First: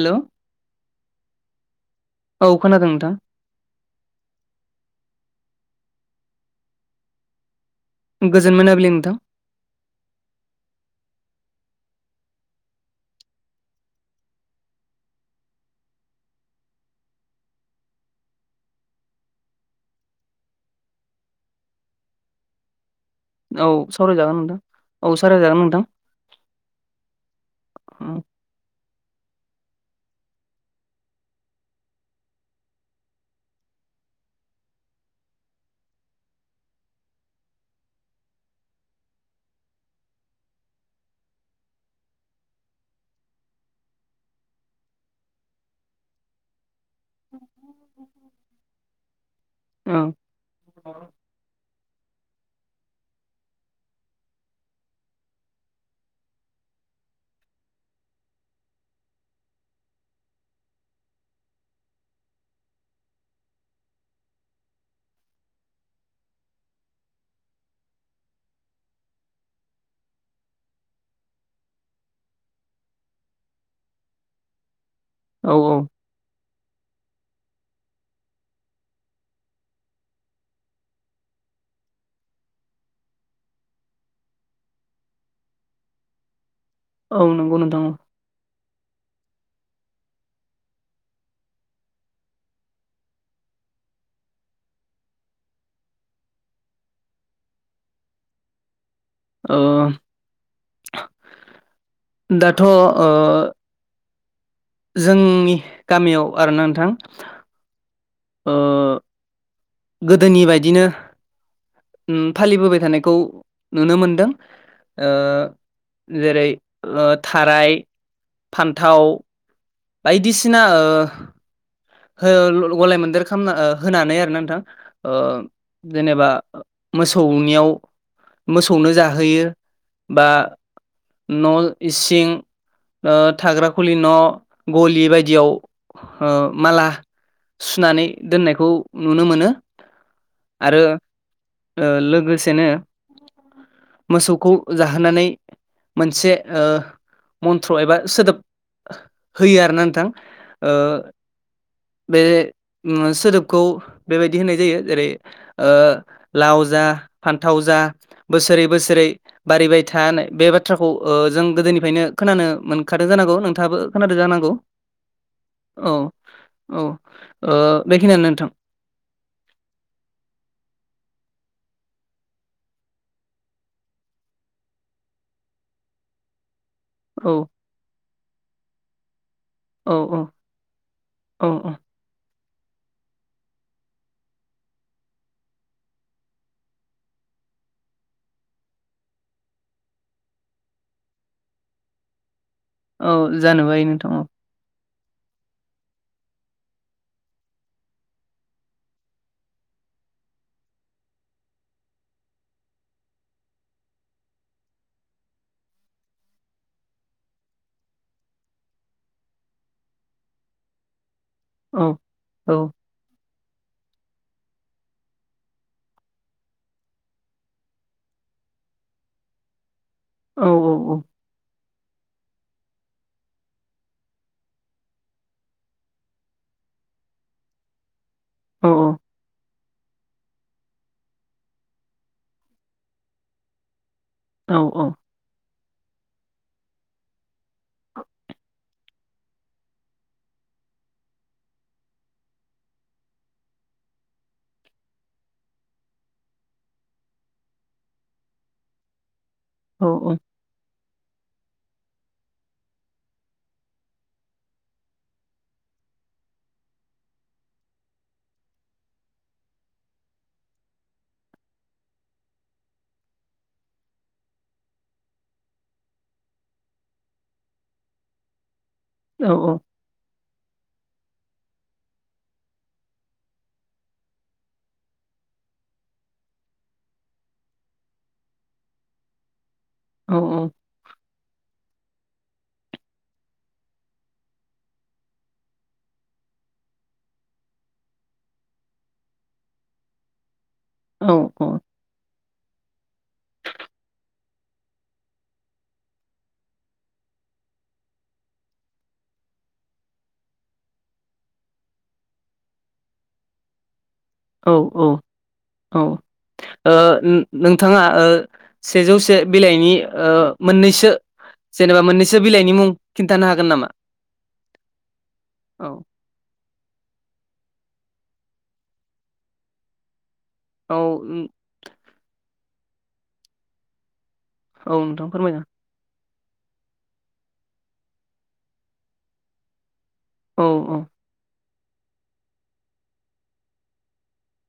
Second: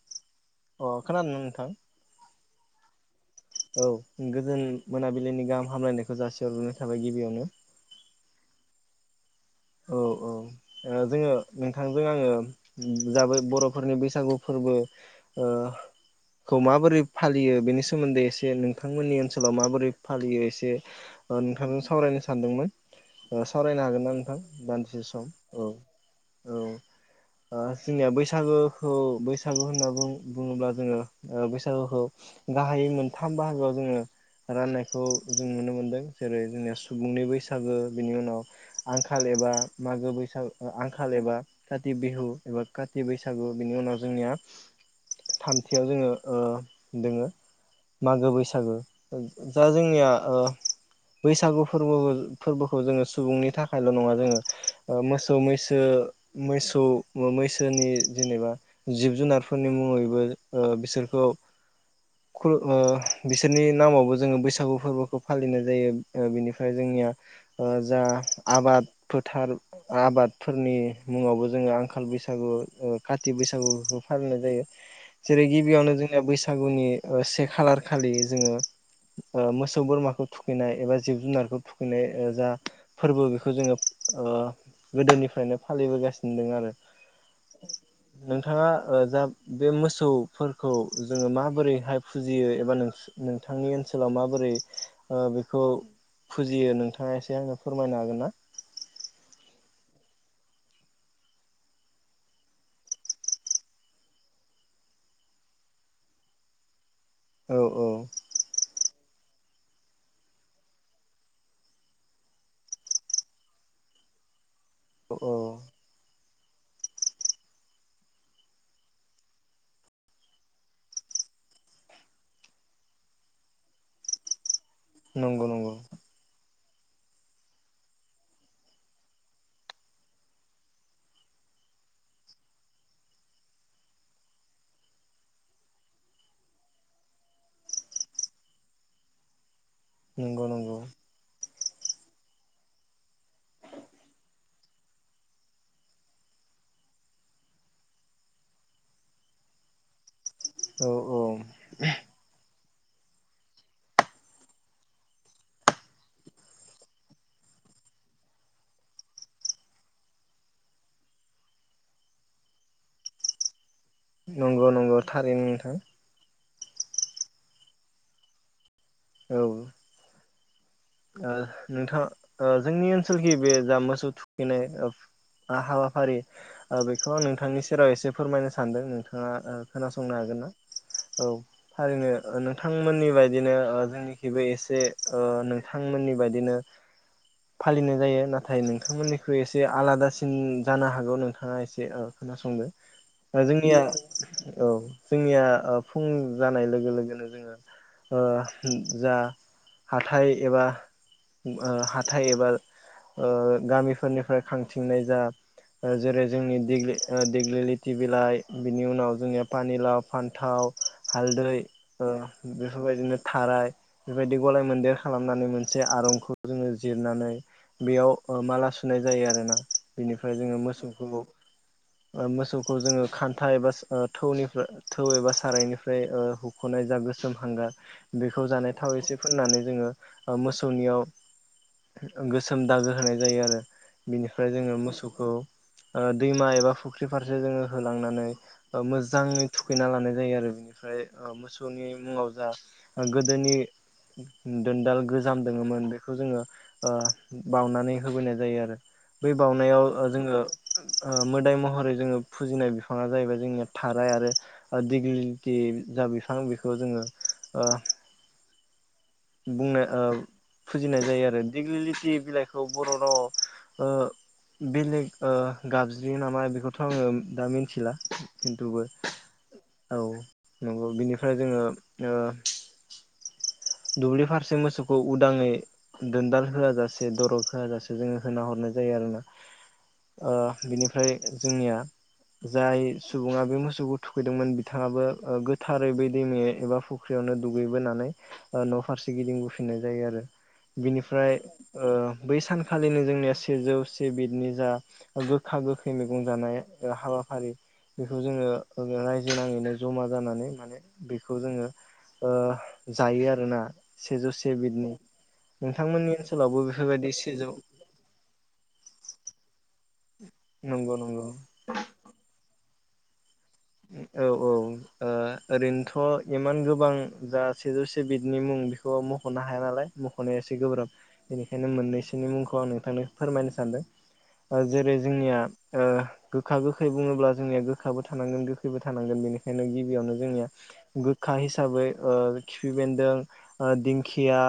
Hello अ खोनादोंना नोंथां? औ खोनादों नोंथां। औ गोजोन मोनाबिलिनि गाहाम हामलायनायखौ जासिहरग्रोननाय थाबाय गिबियावनो। गोजोन मोनाबिलि नोंथां। औ औ ओ जोङो नोंथांजों आङो जाबाय बर'फोरनि बैसागु फोरबो ओ ओ खौ माबोरै फालियो बेनि सोमोन्दै एसे नोंथांमोननि ओनसोलाव माबोरै फालियो एसे ओ नोंथांजो सावरायनो सानदोंमोन औ सावरायनो हागोन ना सावरायजागोन नोंथां? दान्दिसे औ सम सावरायजागोन औ-औ नोंथां ओ जोंनिया ओं बैसागो खौ बैसागु होनना बुं-बुङोब्ला जोङो ओ बैसागुखौ गाहायै मोनथाम बाहागोआव ज जोङो राननायखौ जों नुनो मोन्दों। जेरै जोंनिया सुबुंनि बैसागु बिनि उनाव आंखा खाल एबा मागो बैसाग आंखाल एबा काति बिहु एबा काति बैसागु बिनि उनाव जों जोंनिया थामथियाव जोङो ओ दोङो मागो बैसागो दा जोंनिया ओ बैसागु फोरबोबो फोरबोखौ जोङो सुबुंनि थाख खायल' नङा जोङो ओ मोसौ, मैसो, मोसौ, मैसोनि जेनेबा जिब-जुनारफोरनि मुङैबो ओ बिसोरखौ खुल ओ बिसोरनि नामावबो जोङो बैसागु फोरबोखौ फालिनाय जायो ओ बिनिफ्राय जोंन निया जा आबाद फोथार आबादफोरनि मुङावबो जोङो आंखाल बैसागु ओ खाथि बै सागुखौ फालिनाय जायो जेरै औ गिबियावनो जोंनिया बैसागुनि ओ से खालार खालि जोङो ओ मोसौ, बोरमाखौ थुखैनाय एबा जिब-जुनारखौ थुखैनाय ओ जा फोरबो बेफ खौ जोङो ओ गोदोनिफ्रायनो फालिबोगासिनो दोङो आरो। औ नंगौ नोंथां [inaudible] नोंथाङा ओ जा बे मोसौफोरखौ जोङो माबोरैहाय फुजियो एबा नो-नोंथांनि ओनसोलाव माबोर रै बेखौ फुजियो नोंथाङा एसे आंनो फोरमायनो हागोन ना? ओ [inaudible] दाथ' ओ जोंनि गामियाव आरोना नोंथां औ औ। ओ गोदोनि बायदिनो उम फालिबोबाय थानायखौ नुनो मोनदों। ओ औ औ जेरै थाराय फान्थाव बायदिसिना गलाय मोन्देर खालामना होनानै आरो नोंथां ओ नंगौ नंगौ जेनेबा मोसौनियाव मोसौनो जाहोयो बा न' इसिं थाग्रा खुलि न' गलि बायदियाव ओ माला सुनानै दोननायखौ नुनो मोनो नंगौ नंगौ आरो लोगोसेनो मोसौखौ जाहोनानै मोनसे ओ मन्थ्र एबा सोदोब होयो आरोना नोंथां ओ औ औ बे सोदोबखौ बेबायदि होननाय जायो जेरै ओ लाव जा फान्थाव जा बोसोरै बोसोरै बारिबाय था बे बाथ्राखौ ओ जों गोदोनिफ्रायनो खोनानो मोनखादों जानांगौ नोंथाङाबो खोनादों जानांगौ [unintelligible] थारैनो औ औ ओ बेखिनियानो नोंथां नोंथाङा ओ जोंनि ओनसोलखि बे जा मोसौ थुखैनाय हाबाफारि बेखौ आं औ नोंथांनि सेराव एसे फोरमायनो सानदों नोंथां ङा औ खोनासंनो औ हागोन ना औ [unintelligible] नों थांमोननि बायदिनो ओ जोंनिखिबो एसे ओ नोंथांमोननि बायदिनो फालिनाय जायो नाथाय नोंथांमोननिख्रुइ एसे आलादासिन जानो हागौ नोंथाङा एसे खोना संदो औ जोंनिया जानुबाय नोंथां औ जोंनिया ओ फुं जानाय लोगो लोगोनो जोङो ओ जा हाथाय एबा हाथाय एबा ओ गामिफोरनिफ्राय खांथिंनाय जा जेरै जोंनि देग्लि देग्लि लिथि बिलाइ बिनि उनाव जोंनिया पानिलााव फान्थाव हालदै औ ओ औ बेफोरबायदिनो थाराय बेबायदि गलाय मोन्देर खालामनानै मोनसे आरं खुद जोङो जिरनानै बेयाव ओ माला सुनाय जायो आरोना बेनिफ्राय औ जोङो मोसौखौ ओ मोसौखौ जोङो खान्था एबा सो ओ थौनिफ्राय थौ एबा सारायनिफ्राय ओ हुख'नाय जा गोसोम हांगार बेखौ औ जानाय थाव एसे फोननानै जोङो ओ मोसौनियाव गोसोम दागो होनाय जायो आरो बेनिफ्राय औ जोङो औ औ मोसौखौ ओ दैमा एबा फुख्रि फारसे जोङो होलांनानै ओ मोजाङै थुखैना लानाय जायो आरो ओमफ्राय ओ मोसौनि मुङाव जा ओ गोदोनि दोनदाल गोजाम दोङोमोन बेखौ जोङो ओ बाउनानै होबोनाय जायो आरो बै औ बाउनायाव ओ जोङो ओ मोदाय महरै जोङो फुजिनाय बिफाङा जाहैबाय जोंनि थाराय आरो दिग्लि लिथि जा बिफां बेखौ जोङो ओ बुंनो ओ फुजिनाय जायो आरो दिेग्लिलिथि बिलाइखौ बर' रावाव ओ बेलेग ओ गाबज्रियो नामा बेखौथ' आङो दा मिन्थिला औ [unintelligible] औ नंगौ बिनिफ्राय जोङो ओ दुब्लि फारसे मोसौखौ उदाङै दोनदाल होआ जासे दरग होआ जासे जोङो होना हरनाय जायो आरोना ओ बिनिफ्राय जोंनिया जाय सुबुङा बे मोसौखौ थुखैदोंमोन बिथाङाबो ओ गोथारै बै दैमे एबा फु ख्रियावनो दुगैबोनानै ओ न' फारसे गिदिंबोफिननाय जायो आरो बिनिफ्राय औ ओ बै सानखालिनो जोंनिया सिजौ से नि जा गोखा गोखै मैगं जानाय ओ हाबाफारि बेखौ जोङो रायजो नाङैनो जमा जानानै माने बेखौ जोङो ओ जायो आरोना सेजौ से औ बिदिनो औ ओ उम सेजौ नोंथाङा ओ सेजौसे बिलाइनि ओ मोननैसो नंगौ नंगौ जेनेबा मोननैसो बिलाइनि मुं खिन्थानो हा औ औ ओ औ ओरैनोथ' इमान गोबां जा सेजौसे बिदिनि मुं बेखौ मख'नो हाया नालाय मख'नाया एसे औ गोब्राब बेनिखायनो मोननैसोनि मुं खौ आं नोंथांनो फोरमायनो सानदों औ जेरै नोंथां जोंनिया फोरमायना ओ गोखा गोखै बुङोब्ला जोंनिया गोखाबो थानांगोन गोखैबो थानांगोन बेनिखायनो गि बियावनो औ जोंनिया गोखा हिसा साबै ओ खिफि बेन्दों ओ दिंखिया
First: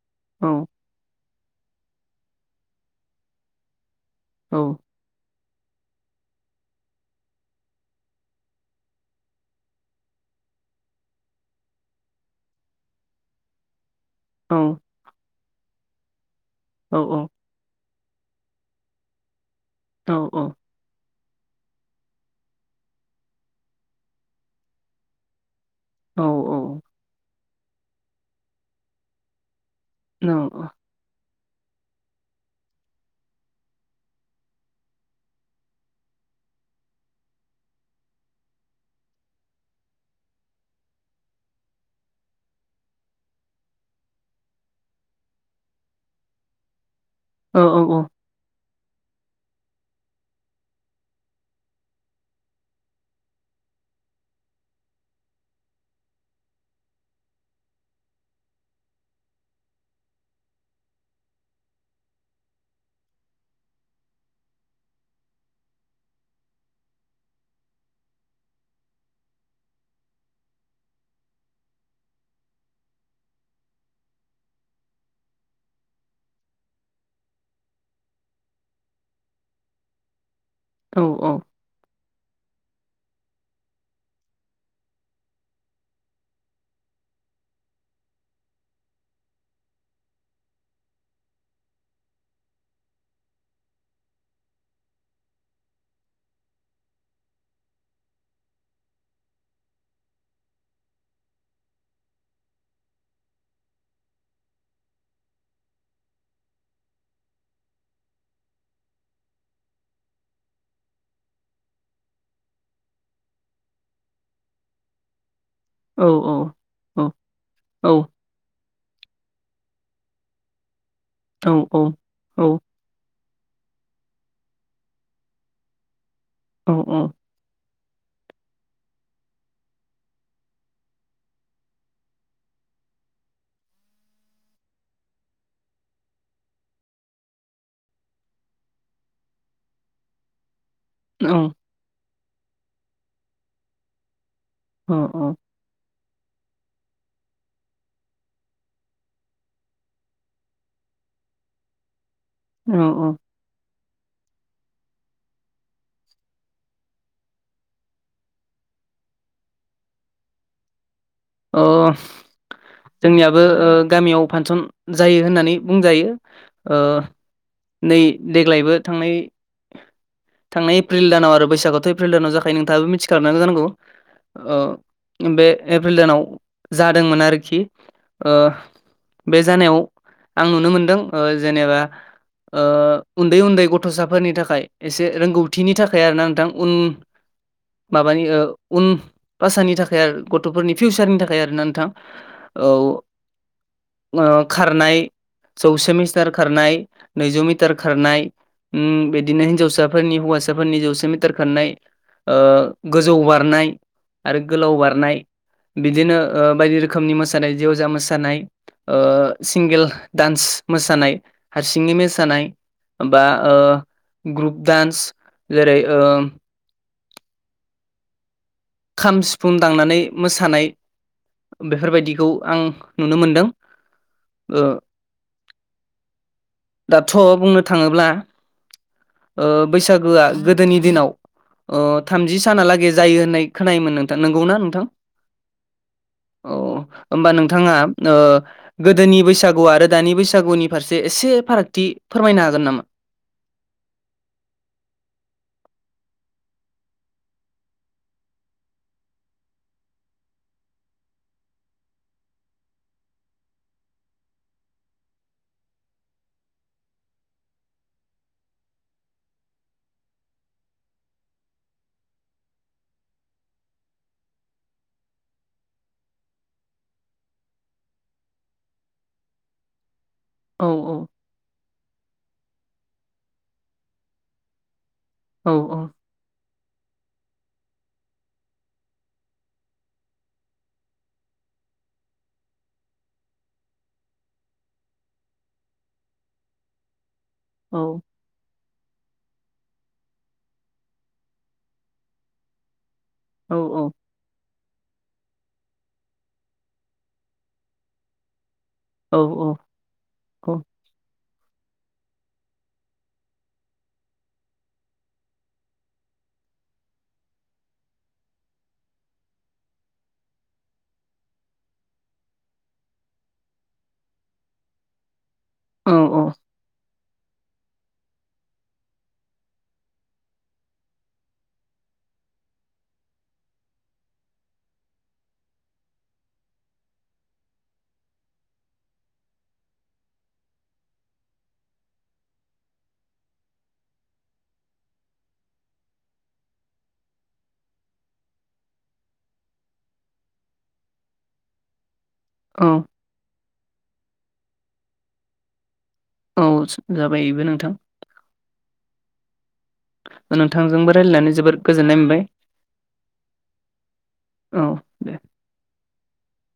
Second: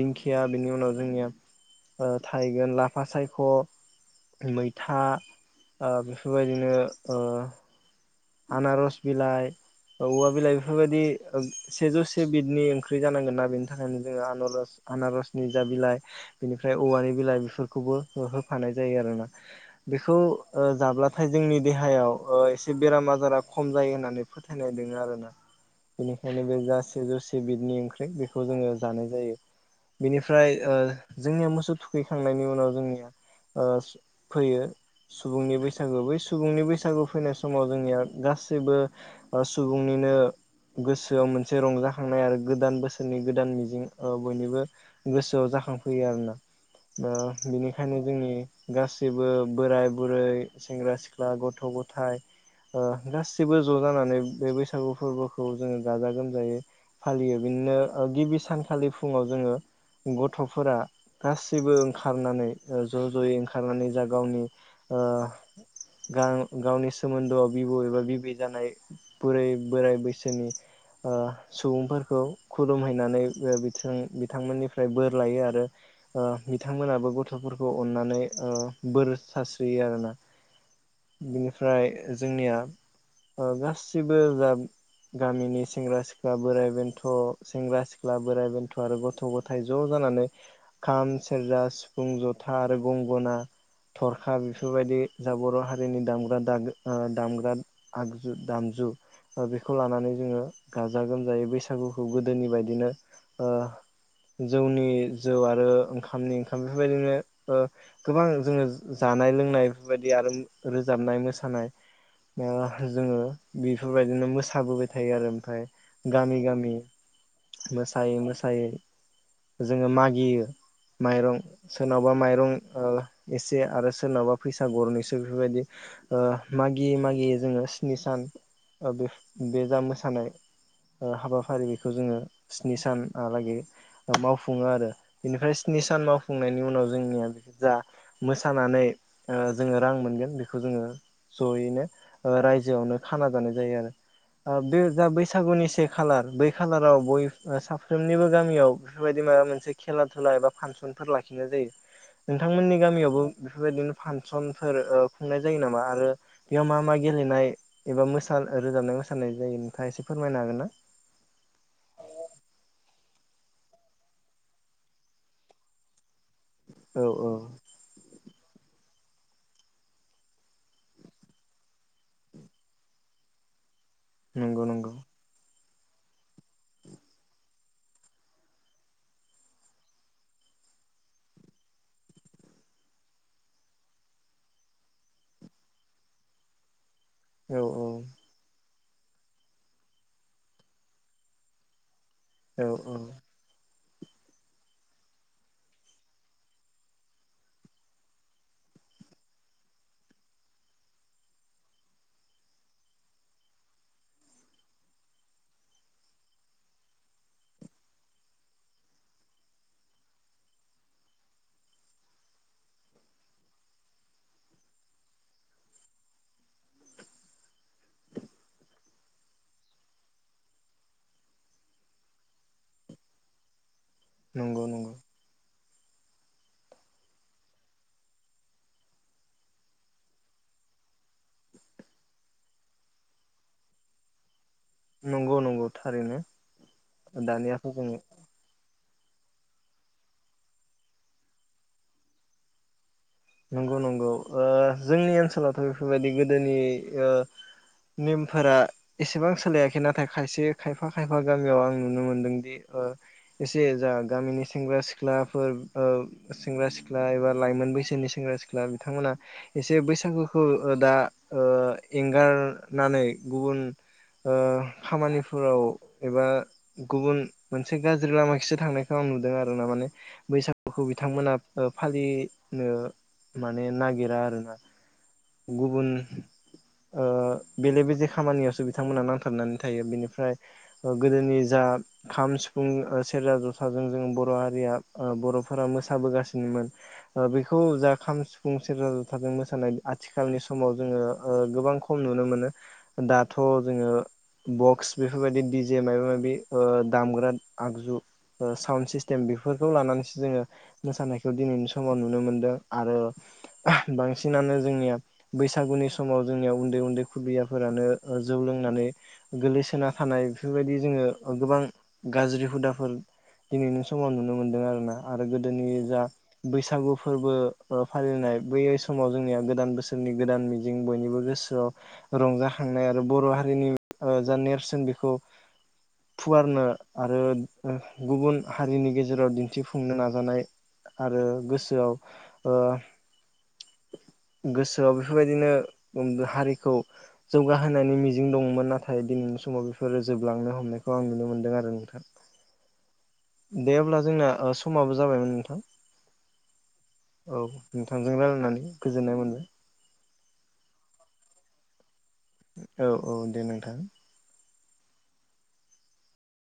दिंखिया औ बेनि उनाव जोंनिया ओ थाहैगोन लाफा सायख' औ मैथा ओ बेफोरबायदिनो ओ आनारस बिलाइ औवा बिलाइ बेफोरबायदि ओ सेजौसे बिदनि ओंख्रि जानांगोन ना बेनि थाखायनो जोङो औ आनारस आनारसनि जा बिलाइ बिनिफ्राय औ औवानि औ बिलाइ बेफोरखौबो हो-होफानाय जायो आरोना बेखौ औ ओ जाब्लाथाय जोंनि देहायाव ओ एसे बेराम आजारा खम जायो होननानै फोथायनाय दोङो आरोना औ बेनिखायनो बे औ जा सेजौसे बिदनि ओंख्रै बेखौ जोङो जानाय जायो औ बिनिफ्राय ओ जोंनिया मोसौ थुखैखांनायनि उनाव जोंनिया ओ फैयो सुबुंनि बैसागो बै सुबुंनि बैसागु फैनाय समाव जोंनिया गासैबो ओ सुबुंनिनो गोसोआव मोनसे रंजाखांनाय आरो गोदान बोसोरनि गोदान मिजिं ओ बयनिबो गोसोआव जा खांफैयो आरोना ओ औ बेनिखायनो जोंनि गासैबो बोराय बुरै सेंग्रा सिख्ला गथ' गथाइ ओ गासिबो ज' जानानै बे बैसागु फोरबोखौ जोङो गाजा गोमजायै फालियो बिननो ओ गिबि सानखालि फुङाव जोङो गथ'फोरा गासिबो ओंखारनानै ओ ज' ज'यै ओंखारनानै जा गावनि ओ गां गावनि सोमोन्दोआव बिबौ एबा बिबै जानाय बुरै बोराय बैसोनि ओ सुबुंफोरखौ खुलुमहैनानै ओ बिथों बिथांमोननिफ्राय बोर लायो आरो बिथांमोनाबो गथ'फोरखौ अननानै बोर सास्रियो आरोना औ - औ बिनिफ्राय जोंनिया गासिबो जा गामिनि सेंग्रा- सिख्ला, बोराय- बेन्थ', सेंग्रा- सिख्ला, बोराइ- बेन्थ' आरो गथ' -गथाय ज' ज' जानानै खाम, सेरजा, सिफुं, जथा आरो गंगना थरखा बेफोरबायदि जा बर' हारिनि दामग्रा दामग्रा आगजु दामजु बेखौ लानानै जोङो गाजा- गोमजायै बैसागुखौ गोदोनि बायदिनो जौनि जौ आरो ओंखामनि ओंखाम बेफोरबायदिनो गोबां जोङो जा जानाय - लोंनाय बेफोरबायदि आरो रोजाबनाय -मोसानाय मोसानाय जोङो बेफोरबायदिनो मोसाबोबाय थायो आरो ओमफ्राय गामि - गामि मोसायै मोसायै जोङो मागियो माइरं सोरनावबा माइरं औ एसे आरो सोरनावबा फैसा गरनैसो बेफोरबायदि मागियै - मागियै जोङो स्नि सान बे बे जा मोसानाय हाबाफारि बेखौ जोङो स्नि सानलागै मावफुङो आरो बेनिफ्राय स्नि सान मावफुंनायनि उनाव जोंनिया जा मोसानानै जोङो रां मोनगोन बेखौ जोङो जयैनो रायजोआवनो खाना जानाय जायो आरो बे जा बैसागुनि से खालार बै खालाराव बय साफ्रोमनिबो गामियाव बेफोरबायदि माबा मोनसे खेला खुला एबा फांसन फोर लाखिनाय जायो औ नोंथांमोननि गामियावबो बेफोरबायदिनो फांसनफोर खुंनाय जायो नामा आरो आरो बेयाव मा मा गेलेनाय एबा मोसा रोजाबनाय- मोसानाय जायो नोंथाङा एसे फोरमायनो हागोन ना अ जोंनियाबो गामियाव फांसन जायो होननानै बुंजायो औ औ नै देग्लायबो थांनाय -थांनाय एप्रिल दानाव आरो बैसागुथ' एप्रिल दानाव जाखायो नोंथाङाबो मिथिखानांगौ जानांगौ ओ नंगौ नंगौ बे एप्रिल दानाव जादोंमोन आरोखि बे जानायाव आं नुनो मोनदों जेनेबा उन्दै- उन्दै गथ'साफोरनि थाखाय एसे रोंगौथिनि थाखाय आरोना नोंथां उन औ औ माबानि उन भाषानि थाखाय आरो गथ'फोरनि फिउचारनि थाखाय आरोना नोंथां औ - औ खारनाय जौसे मिटार खारनाय नैजौ मिटार खारनाय उम बिदिनो हिन्जावसाफोरनि हौवासाफोरनि जौसे मिटार खारनाय गोजौ बारनाय आरो गोलाव बारनाय बिदिनो बायदि रोखोमनि मोसानाय जेवजा मोसानाय सिंगोल दडान्स मोसानाय हारसिंनि मोसानाय बा ग्रुप डान्स जेरै खाम सिफुं दांनानै मोसानाय बेफोरबायदिखौ आं नुनो मोनदों ओ नंगौ नंगौ दाथ' बुंनो थाङोब्ला बैसागोआ गोदोनि दिनाव थामजि सानालागै जायो होननाय खोनायोमोन नोंथां नंगौना नंगौ नंगौ थारैनो औ होमबा दानियाथ' नोंथाङा जोङो गोदोनि बैसागु आरो दानि बैसागुनि फारसे एसे फारागथि फोरमायनो हागोन नामा नंगौ नंगौ जोंनि ओनसोलावथ' बेफोरबायदि गोदोनि नेमफोरा एसेबां सोलायाखै नाथाय खायसे खायफा - खायफा गामियाव आं नुनो मोनदोंदि [unintelligible] एसे जा गामिनि सेंग्रा- सिख्लाफोर सेंग्रा- सिख्ला एबा लाइमोन बैसोनि सायाव सेंग्रा- सिख्ला बिथांमोना एसे बैसागुखौ दा एंगारनानै गुबुन ओ खामानिफोराव एबा गुबुन मोनसे गाज्रि लामााखसो थांनायखौ आं नुदों आरो ना माने औ बैसागुखौ बिथांमोना फालिनो माने नागिरा आरोना औ गुबुन ओ बेले बेजे खामानियावसो बिथांमोना नांथाबनानै थायो बेनिफ्राय गोदोनि जा खाम सिफुं, सेरजा, जथाजों जों बर' हारिया ओ बर'फोरा मोसाबोगासिनोमोन। ओ बेखौ औ जा खाम, सिफुं, सेरजा, जाथाजों मोसानाय आथिखालनि समाव जोङो गोबां खम नुनो मोनो। दाथ' औ जोङो बक्स बेफोरबायदि डिजे माबा माबि ओ दामग्रा आगजु ओ साउन्ड औ सिस्टेम बेफोरखौ लानानैसो जोङो मोसानायखौ दिनैनि समाव नुनो मोनदों। आरो बांसिनानो जोंनिया बैसागुनि समाव जोंनिया उन्दै उन्दै खुदियाफोरानो जौ लों नानै गोगलैसोना थानाय बेफोरबायदि जोङो गोबां गाज्रि हुदाफोर दिनैनि समाव नुनो मोनदों आरोना आरो गोदोनि औ जा बैसागु फोरबो फालिनाय बै समाव जोंनिया गोदान बोसोरनि गोदान मिजिं बयनिबो गोसोआव रंजा खांनाय आरो बर' हारिनि ओ जा नेरसोन बेखौ फुवारनो आरो गुबुन हारिनि गेजेराव दिन्थिफुंनो नाजानाय आरो गोसोआव ओ गोसोआव बेफोरबायदिनो उन्द हारिखौ जौगाहोनायनि मिजिं दंमोन नाथाय दिनै नि समाव बेफोरो जोबलांनो हमनायखौ आं नुनो मोन्दों आरो नोंथां। औ दे अब्ला जोंना ओ समाबो जाबायमोन नोंथां। औ स औ नोंथांजों रायलायनानै गोजोन्नाय मोनबाय। ओ नोंथांजोंबो रायलायनानै जोबोर गोजोन्नाय मोनबाय। औ औ दे नोंथां। औ दे।